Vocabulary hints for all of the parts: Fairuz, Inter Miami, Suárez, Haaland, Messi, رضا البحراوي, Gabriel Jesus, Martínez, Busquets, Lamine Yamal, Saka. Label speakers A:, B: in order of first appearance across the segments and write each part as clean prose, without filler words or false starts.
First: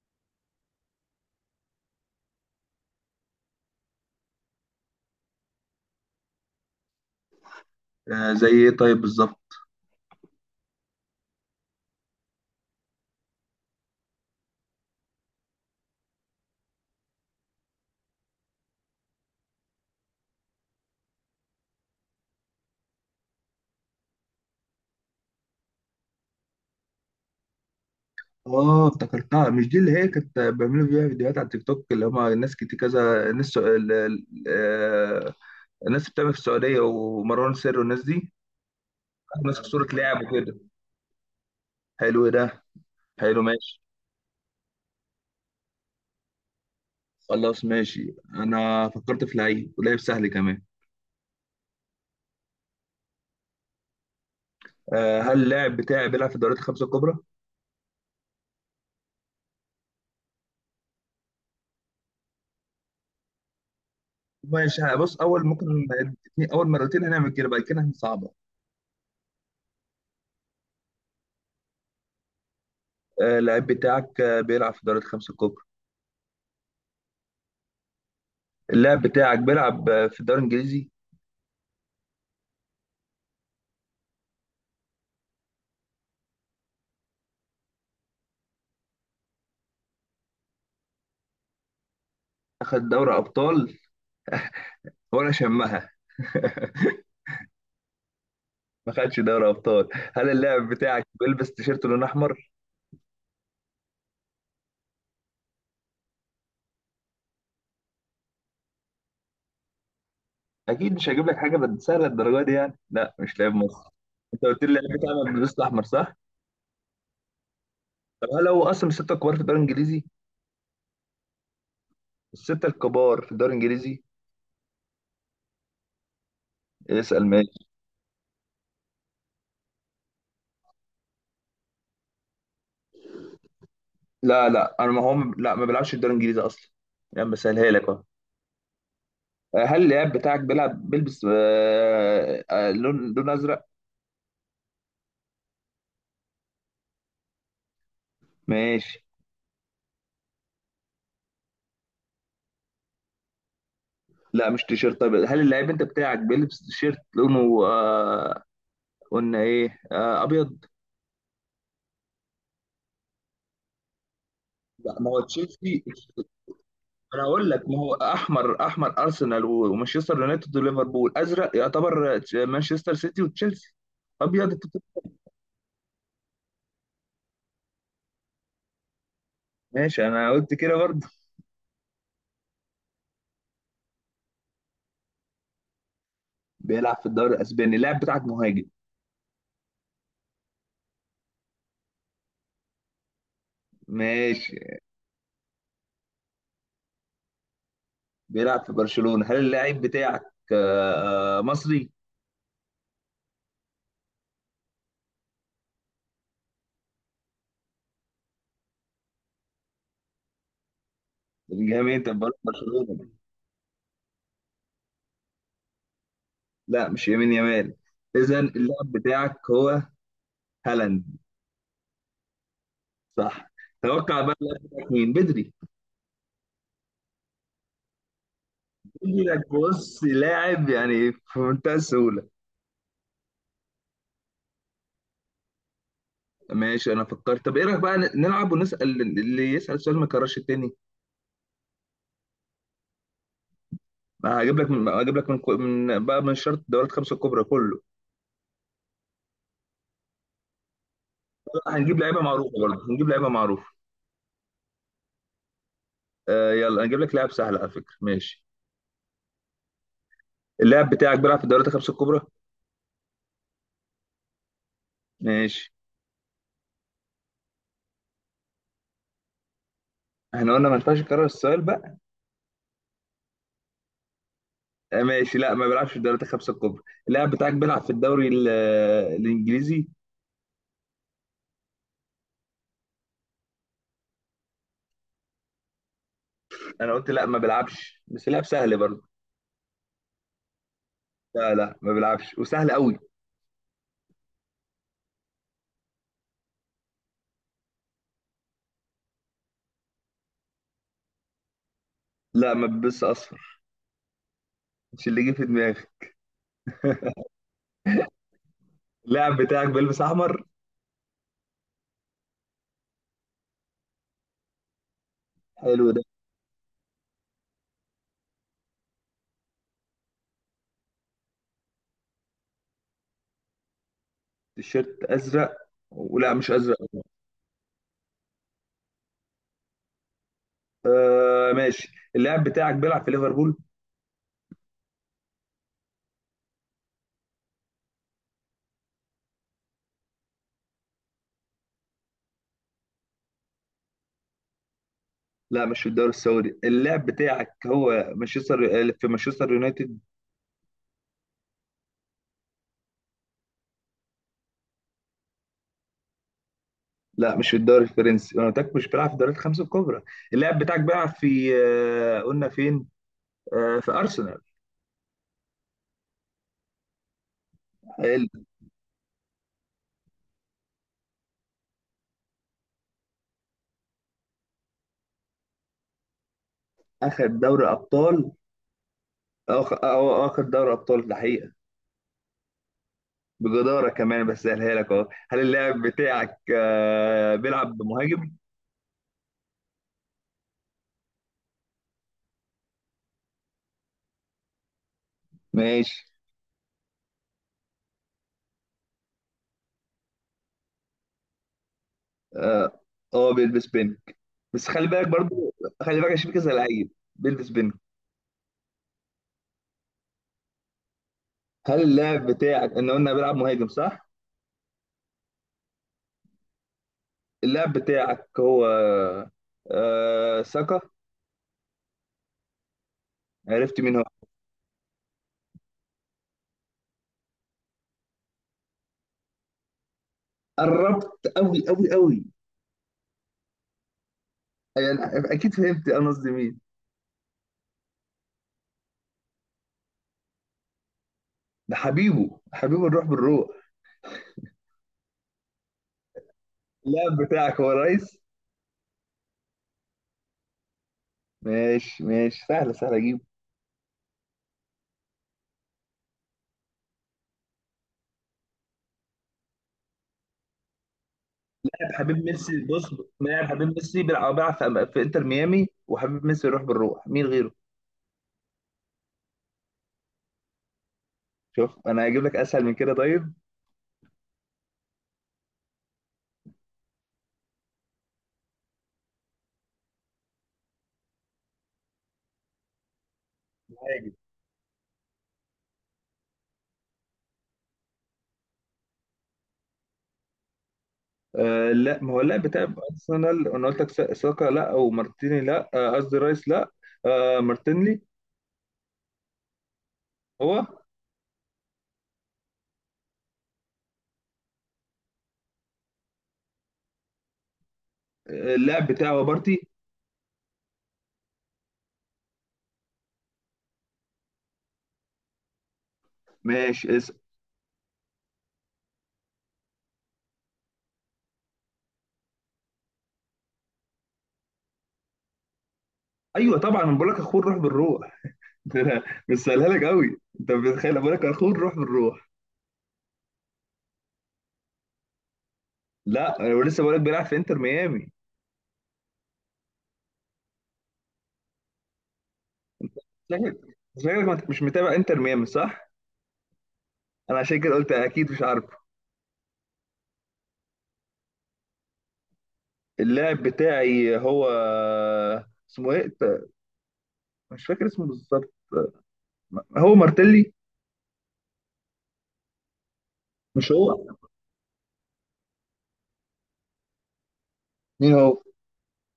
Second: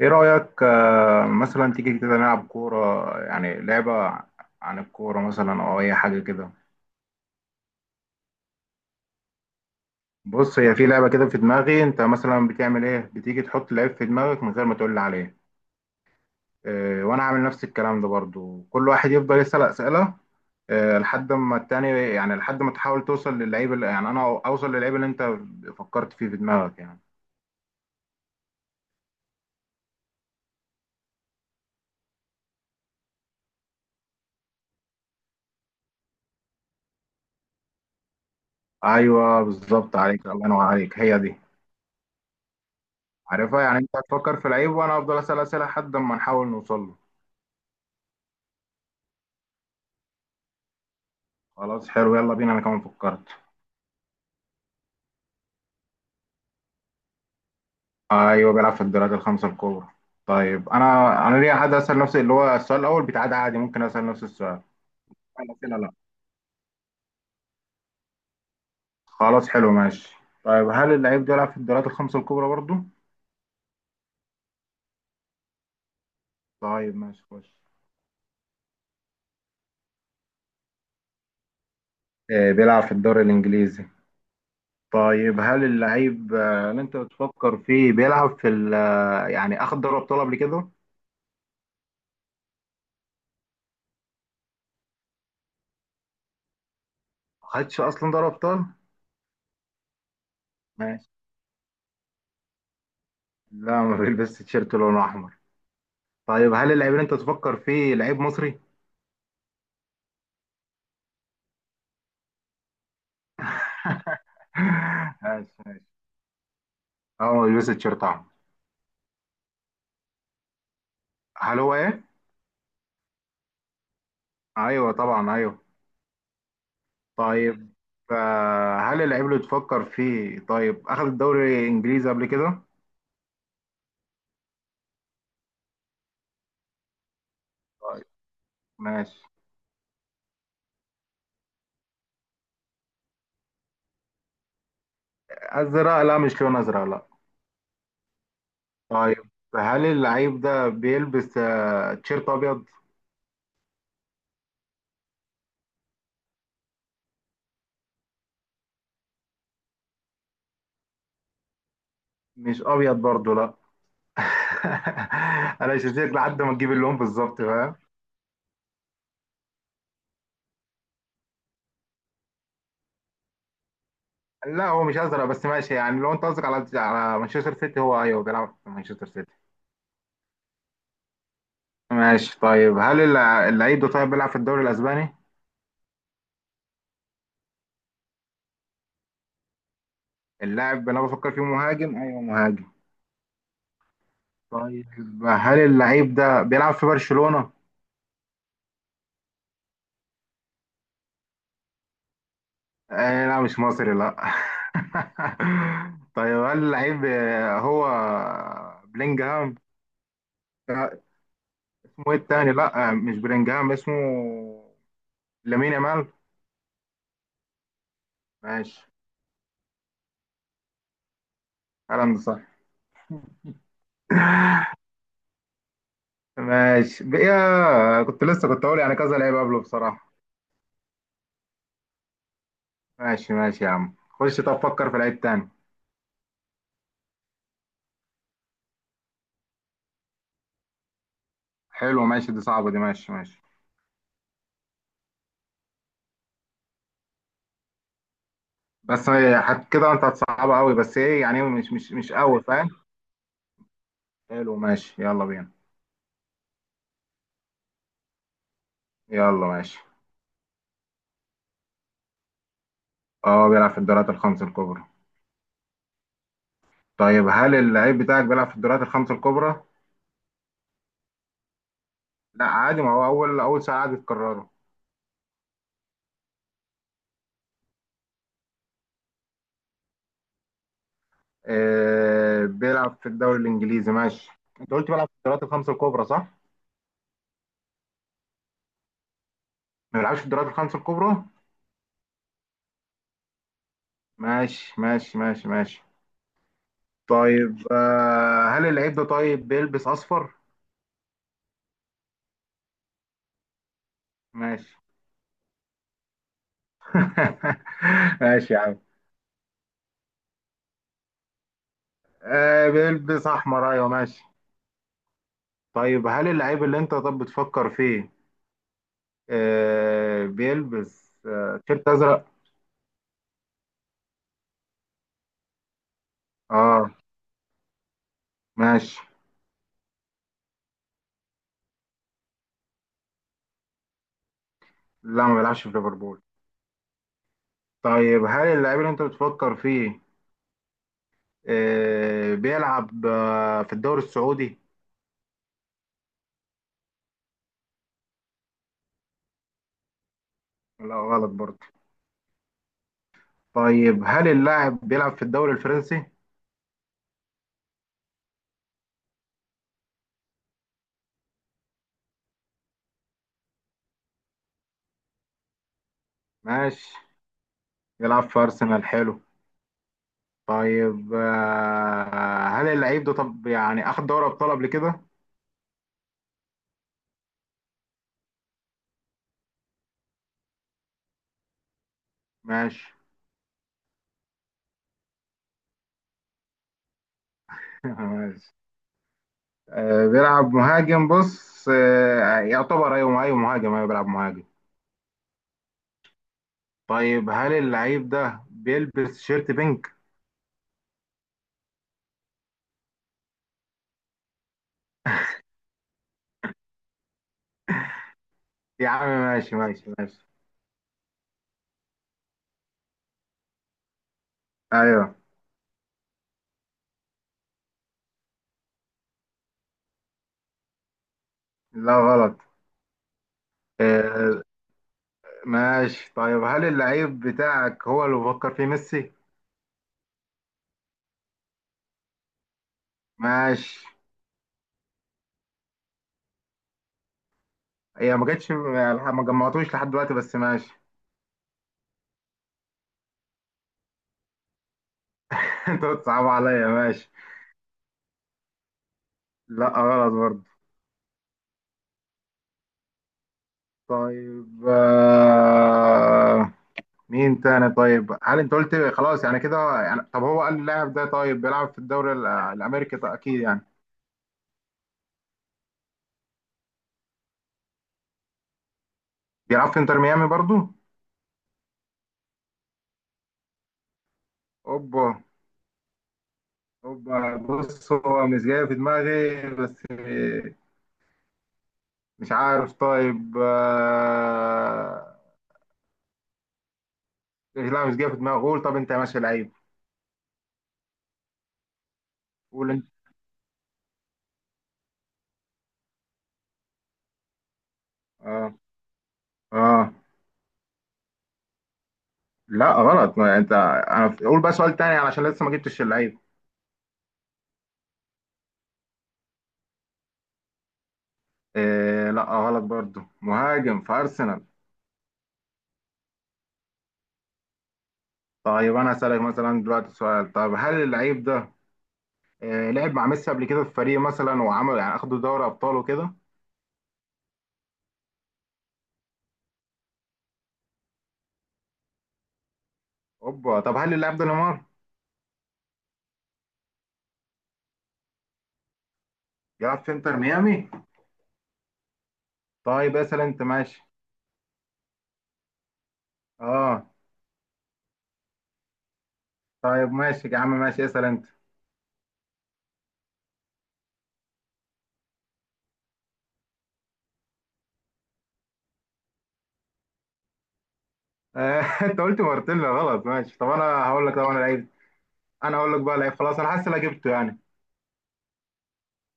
A: ايه رأيك؟ مثلا تيجي كده نلعب كورة، يعني لعبة عن الكورة مثلا او اي حاجة كده.
B: زي ايه طيب بالظبط.
A: بص، هي في لعبة كده في دماغي. انت مثلا بتعمل ايه؟ بتيجي تحط لعيب في دماغك من غير ما تقول لي عليه. إيه، وانا عامل نفس الكلام ده برضو. كل واحد يفضل يسأل أسئلة، إيه، لحد ما التاني، يعني لحد ما تحاول توصل للعيب يعني انا اوصل للعيب اللي انت فكرت فيه في دماغك يعني.
B: اه افتكرتها، مش دي اللي هي كانت بيعملوا فيها فيديوهات على التيك توك اللي هم ناس كتير كذا ناس الناس اللي بتعمل في السعوديه ومروان سر والناس دي.
A: ايوه
B: ناس في صوره
A: بالظبط،
B: لعب
A: عليك الله،
B: وكده.
A: ينور عليك، هي دي،
B: حلو، إيه ده؟ حلو
A: عارفها يعني.
B: ماشي.
A: انت هتفكر في لعيب وانا افضل اسأل أسئلة لحد ما نحاول نوصل له.
B: خلاص ماشي، انا فكرت في لعيب ولعيب سهل كمان.
A: خلاص، حلو، يلا بينا. انا كمان فكرت.
B: هل اللاعب بتاعي بيلعب في الدوريات الخمسه الكبرى؟
A: ايوه، بيلعب في الدوريات الخمسه الكبرى. طيب، انا ليه عادي اسال نفسي، اللي هو السؤال الاول بتاع ده، عادي ممكن اسال نفس السؤال.
B: ماشي بص اول ممكن
A: لا، لا، لا.
B: اول مرتين هنعمل كده، بعد كده هنصعبها.
A: خلاص، حلو، ماشي. طيب، هل اللعيب ده بيلعب في الدوريات الخمسه الكبرى برضو؟
B: اللاعب بتاعك بيلعب في الدوريات الخمسه الكبرى.
A: طيب، ماشي، خش.
B: اللاعب بتاعك بيلعب في الدوري الانجليزي.
A: بيلعب في الدوري الانجليزي. طيب، هل اللعيب اللي انت بتفكر فيه بيلعب في ال آه، يعني اخد دوري ابطال قبل كده؟
B: اخد دوري ابطال، وانا شمها.
A: ما خدش اصلا دوري ابطال.
B: ما خدش دوري ابطال. هل اللاعب بتاعك
A: ماشي.
B: بيلبس تيشيرت لون احمر؟
A: لا، ما بيلبس تيشيرت لونه احمر. طيب، هل اللعيب اللي انت تفكر فيه لعيب مصري؟
B: اكيد مش هجيب لك حاجه سهله الدرجه دي يعني، لا مش لاعب مصر. انت قلت لي اللاعب بتاعنا
A: ماشي،
B: بيلبس احمر
A: ماشي.
B: صح؟
A: هو بيلبس التيشيرت احمر.
B: طب هل هو اصلا من السته الكبار في الدوري الانجليزي؟
A: هل هو ايه؟
B: السته الكبار في الدوري الانجليزي.
A: ايوه طبعا، ايوه.
B: اسال ماشي.
A: طيب، هل اللعيب اللي تفكر فيه طيب اخذ الدوري الانجليزي قبل كده؟
B: لا لا، انا ما هو لا ما بيلعبش في الدوري الانجليزي اصلا، يعني بسهلها لك اهو.
A: طيب، ماشي.
B: هل اللاعب بتاعك بيلبس لون ازرق؟
A: ازرق؟ لا، مش لون ازرق، لا.
B: ماشي.
A: طيب، هل اللعيب ده بيلبس تيشيرت ابيض؟
B: لا مش تيشيرت، طيب هل اللعيب انت بتاعك بيلبس تيشيرت لونه قلنا ايه ابيض؟
A: مش ابيض برضه، لا.
B: لا ما هو
A: انا
B: تشيلسي.
A: مش هسيبك لحد ما تجيب اللون
B: انا
A: بالظبط،
B: هقول لك
A: فاهم؟
B: ما هو احمر، احمر ارسنال ومانشستر يونايتد وليفربول، ازرق يعتبر مانشستر سيتي وتشيلسي، ابيض أنت
A: لا،
B: بتقول-.
A: هو مش ازرق بس ماشي يعني، لو انت قصدك على مانشستر سيتي، هو ايوه بيلعب في مانشستر سيتي.
B: ماشي انا قلت كده برضه.
A: ماشي. طيب، هل اللعيب ده طيب بيلعب في الدوري الاسباني؟
B: بيلعب في الدوري الاسباني، اللاعب بتاعك مهاجم.
A: اللاعب اللي انا بفكر فيه مهاجم، ايوه مهاجم.
B: ماشي.
A: طيب، هل اللعيب ده بيلعب في برشلونة؟
B: بيلعب في برشلونة، هل اللاعب بتاعك مصري؟
A: آه لا، مش مصري، لا. طيب، هل اللعيب هو بلينجهام؟ آه،
B: الجميع
A: اسمه
B: انت في
A: ايه التاني؟ لا،
B: برشلونة.
A: مش بلينجهام، اسمه لامين يامال.
B: لا مش يمين يمال. اذا
A: ماشي،
B: اللاعب بتاعك هو هالاند.
A: كلام صح.
B: صح. توقع بقى اللي قدامك مين بدري.
A: ماشي بقى، كنت لسه كنت اقول يعني كذا
B: يجي
A: لعيب
B: لك
A: قبله
B: بص
A: بصراحة.
B: لاعب يعني في منتهى السهوله.
A: ماشي ماشي يا عم، خش، طب فكر في لعيب تاني.
B: ماشي انا فكرت، طب ايه رايك بقى نلعب ونسال اللي يسال سؤال ما يكررش التاني.
A: حلو، ماشي. دي صعبة دي. ماشي ماشي.
B: بقى هجيب لك من من بقى من شرط الدورات الخمسه الكبرى كله.
A: بس هي كده انت هتصعبها قوي، بس ايه يعني مش مش
B: هنجيب
A: مش
B: لعيبه
A: قوي
B: معروفه
A: فاهم.
B: برضه، هنجيب لعيبه معروفه.
A: حلو، ماشي، يلا بينا.
B: يلا هنجيب لك لاعب سهل على فكره ماشي.
A: يلا، ماشي.
B: اللاعب بتاعك بيلعب في الدورات الخمسه الكبرى.
A: اه، بيلعب في الدوريات الخمس الكبرى.
B: ماشي.
A: طيب، هل اللعيب بتاعك بيلعب في الدوريات الخمس الكبرى؟
B: احنا قلنا ما ينفعش نكرر السؤال بقى.
A: لا عادي، ما هو اول سؤال عادي تكرره.
B: آه ماشي، لا ما بيلعبش في الدورات الخمسه الكبرى. اللاعب بتاعك بيلعب في الدوري الانجليزي.
A: آه، بيلعب في الدوري الانجليزي، ماشي. انت قلت بيلعب في الدوريات الخمس الكبرى، صح؟
B: انا قلت لا ما بيلعبش بس لعب سهل برضه.
A: ما بيلعبش في الدوريات الخمس الكبرى؟
B: لا لا ما بيلعبش وسهل قوي.
A: ماشي، ماشي، ماشي، ماشي. طيب، هل اللعيب ده طيب بيلبس اصفر؟
B: لا ما بلبسش اصفر.
A: ماشي.
B: مش اللي جه في دماغي.
A: ماشي يا عم.
B: اللاعب بتاعك بيلبس احمر.
A: آه، بيلبس احمر، ايوه، ماشي.
B: حلو ده.
A: طيب، هل اللعيب اللي انت طب بتفكر فيه بيلبس تيشيرت ازرق؟
B: التيشيرت ازرق، ولا مش ازرق؟
A: اه، ماشي.
B: آه ماشي. اللاعب بتاعك بيلعب في ليفربول.
A: لا، ما بيلعبش في ليفربول. طيب، هل اللعيب اللي انت بتفكر فيه بيلعب في الدوري السعودي؟
B: لا مش في الدوري السعودي، اللاعب بتاعك هو مانشستر، في مانشستر يونايتد.
A: لا، غلط برضه. طيب، هل اللاعب بيلعب في الدوري الفرنسي؟
B: لا مش في الدوري الفرنسي، انا قلت لك مش بيلعب في الدوريات الخمسه الكبرى. اللاعب بتاعك بيلعب في قلنا فين في ارسنال.
A: ماشي. بيلعب في
B: حلو.
A: ارسنال، حلو. طيب، هل اللعيب ده طب يعني اخد دوري ابطال قبل كده؟
B: اخد دوري ابطال. أو أخد دوري أبطال ده حقيقة،
A: ماشي.
B: بجدارة كمان بس سهلها لك أهو. هل اللاعب بتاعك بيلعب بمهاجم؟
A: ماشي. آه، بيلعب مهاجم، بص، يعتبر، ايوه ايوه، مهاجم، ايوه بيلعب مهاجم.
B: ماشي.
A: طيب، هل اللعيب ده بيلبس شيرت بينك؟
B: أه بيلبس بينك. بس خلي بالك برضو، خلي بالك عشان في كذا لعيب بيلبس بينك.
A: يا عم، ماشي ماشي ماشي.
B: هل اللاعب بتاعك إن قلنا بيلعب مهاجم صح؟
A: ايوه.
B: اللاعب بتاعك هو ساكا.
A: لا، غلط.
B: عرفت مين هو.
A: آه، ماشي. طيب، هل اللعيب بتاعك هو اللي بفكر فيه ميسي؟
B: قربت أوي أوي أوي.
A: ماشي.
B: يعني أكيد فهمت أنا قصدي مين.
A: هي ما جاتش، ما جمعتوش لحد دلوقتي، بس ماشي.
B: ده حبيبه، حبيبه الروح بالروح.
A: انت بتصعب عليا، ماشي.
B: اللاعب بتاعك هو رئيس.
A: لا، غلط برضه.
B: ماشي ماشي سهلة سهلة أجيب.
A: طيب. مين تاني؟ طيب، هل انت قلت خلاص يعني كده يعني طب هو قال اللاعب ده طيب بيلعب في
B: لاعب
A: الدوري
B: حبيب ميسي بص،
A: الامريكي؟ طيب، اكيد
B: لاعب
A: يعني.
B: حبيب ميسي بيلعب في انتر ميامي، وحبيب ميسي يروح بالروح، مين غيره؟
A: بيلعب في انتر ميامي برضو.
B: شوف انا هجيب لك اسهل من كده طيب.
A: اوبا. اوبا، بص هو مش جاي في دماغي بس. مش عارف. طيب،
B: مهاجم.
A: لا مش جاي في دماغي. قول، طب انت يا ماشي لعيب.
B: لا ما هو اللاعب بتاع
A: قول انت.
B: ارسنال، انا قلت لك ساكا لا، ومارتيني لا، قصدي رايس لا. مارتينلي.
A: اه، اه.
B: هو
A: لا غلط. ما انت انا، قول بقى سؤال تاني علشان لسه ما جبتش اللعيب.
B: اللاعب بتاعه بارتي.
A: آه لا غلط برضو، مهاجم في ارسنال.
B: ماشي
A: طيب، انا هسألك مثلا دلوقتي سؤال. طب، هل اللعيب ده لعب مع ميسي قبل كده في فريق مثلا وعمل يعني اخدوا دوري ابطال وكده؟
B: ايوه طبعا انا بقول لك اخوه الروح بالروح. مش سهلها لك قوي، انت بتخيل بقول لك اخوه الروح بالروح.
A: اوبا. طب، هل اللاعب ده نيمار؟
B: لا انا لسه بقول لك بيلعب في انتر ميامي.
A: بيلعب في انتر ميامي. طيب، اسأل انت،
B: شكلك
A: ماشي.
B: شكلك ما أنت مش متابع انتر ميامي صح؟
A: اه.
B: انا عشان كده قلت اكيد مش عارفه.
A: طيب، ماشي يا عم، ماشي، اسأل انت.
B: اللاعب بتاعي هو اسمه ايه؟ مش فاكر اسمه بالظبط. هو مارتيلي.
A: انت قلت مارتيلا غلط، ماشي. طب، انا
B: مش هو.
A: هقول لك. طب، انا لعيب. انا هقول لك بقى لعيب. خلاص، انا حاسس إن انا جبته يعني.
B: مين هو.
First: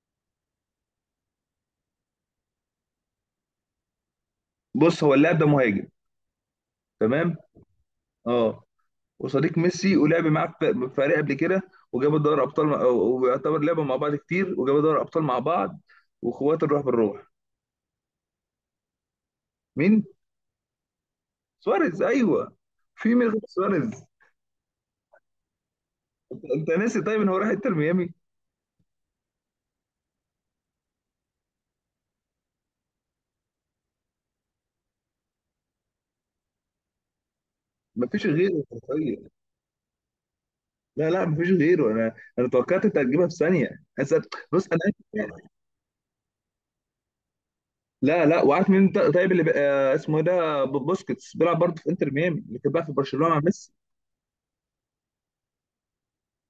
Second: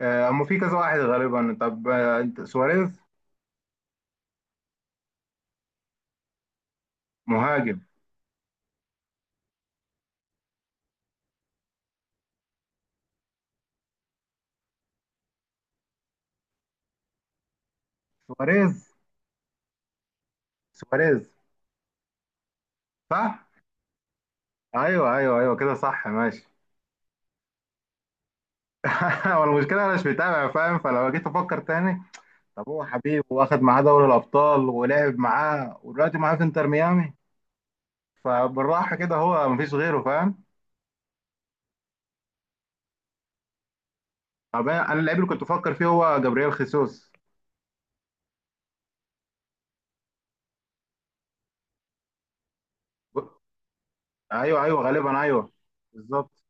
A: اما في كذا واحد غالبا. طب، انت سواريز؟
B: بص هو اللاعب ده مهاجم. تمام.
A: مهاجم.
B: اه، وصديق ميسي، ولعب معاه في فريق قبل كده، وجابوا دوري ابطال ويعتبر لعبوا مع بعض كتير، وجابوا دوري ابطال مع بعض، واخوات الروح بالروح.
A: سواريز.
B: مين؟
A: سواريز.
B: سواريز ايوه. في مين غير
A: صح،
B: سواريز؟
A: ايوه ايوه ايوه كده صح،
B: انت
A: ماشي.
B: أنت ناسي طيب ان هو راح انتر ميامي.
A: هو المشكله انا مش متابع فاهم، فلو جيت افكر تاني. طب، هو حبيب، واخد معاه دوري الابطال ولعب معاه ودلوقتي معاه في انتر ميامي.
B: مفيش غيره
A: فبالراحه كده
B: حرفيا.
A: هو مفيش غيره، فاهم.
B: لا لا مفيش غيره، انا توقعت انت هتجيبها في ثانيه. أصل- بص
A: طب،
B: انا.
A: انا اللعيب اللي كنت بفكر فيه هو جابرييل خيسوس.
B: لا لا، وعارف مين طيب اللي بقى اسمه ايه ده؟ بوسكيتس بيلعب برضه في انتر ميامي، اللي كان بقى في
A: ب-
B: برشلونه مع ميسي.
A: ايوه ايوه غالبا، ايوه بالظبط.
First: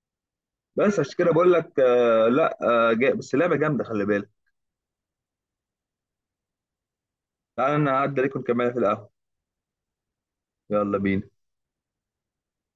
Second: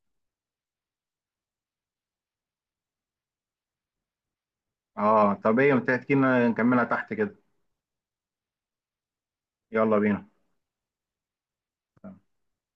B: بس عشان كده بقول لك لا. بس اللعبه جامده، خلي بالك.
A: اه، طب ايه، ما تحكي لنا نكملها تحت كده.
B: تعالى انا هعدي عليكم نكملها في القهوه.
A: يلا بينا.
B: يلا بينا.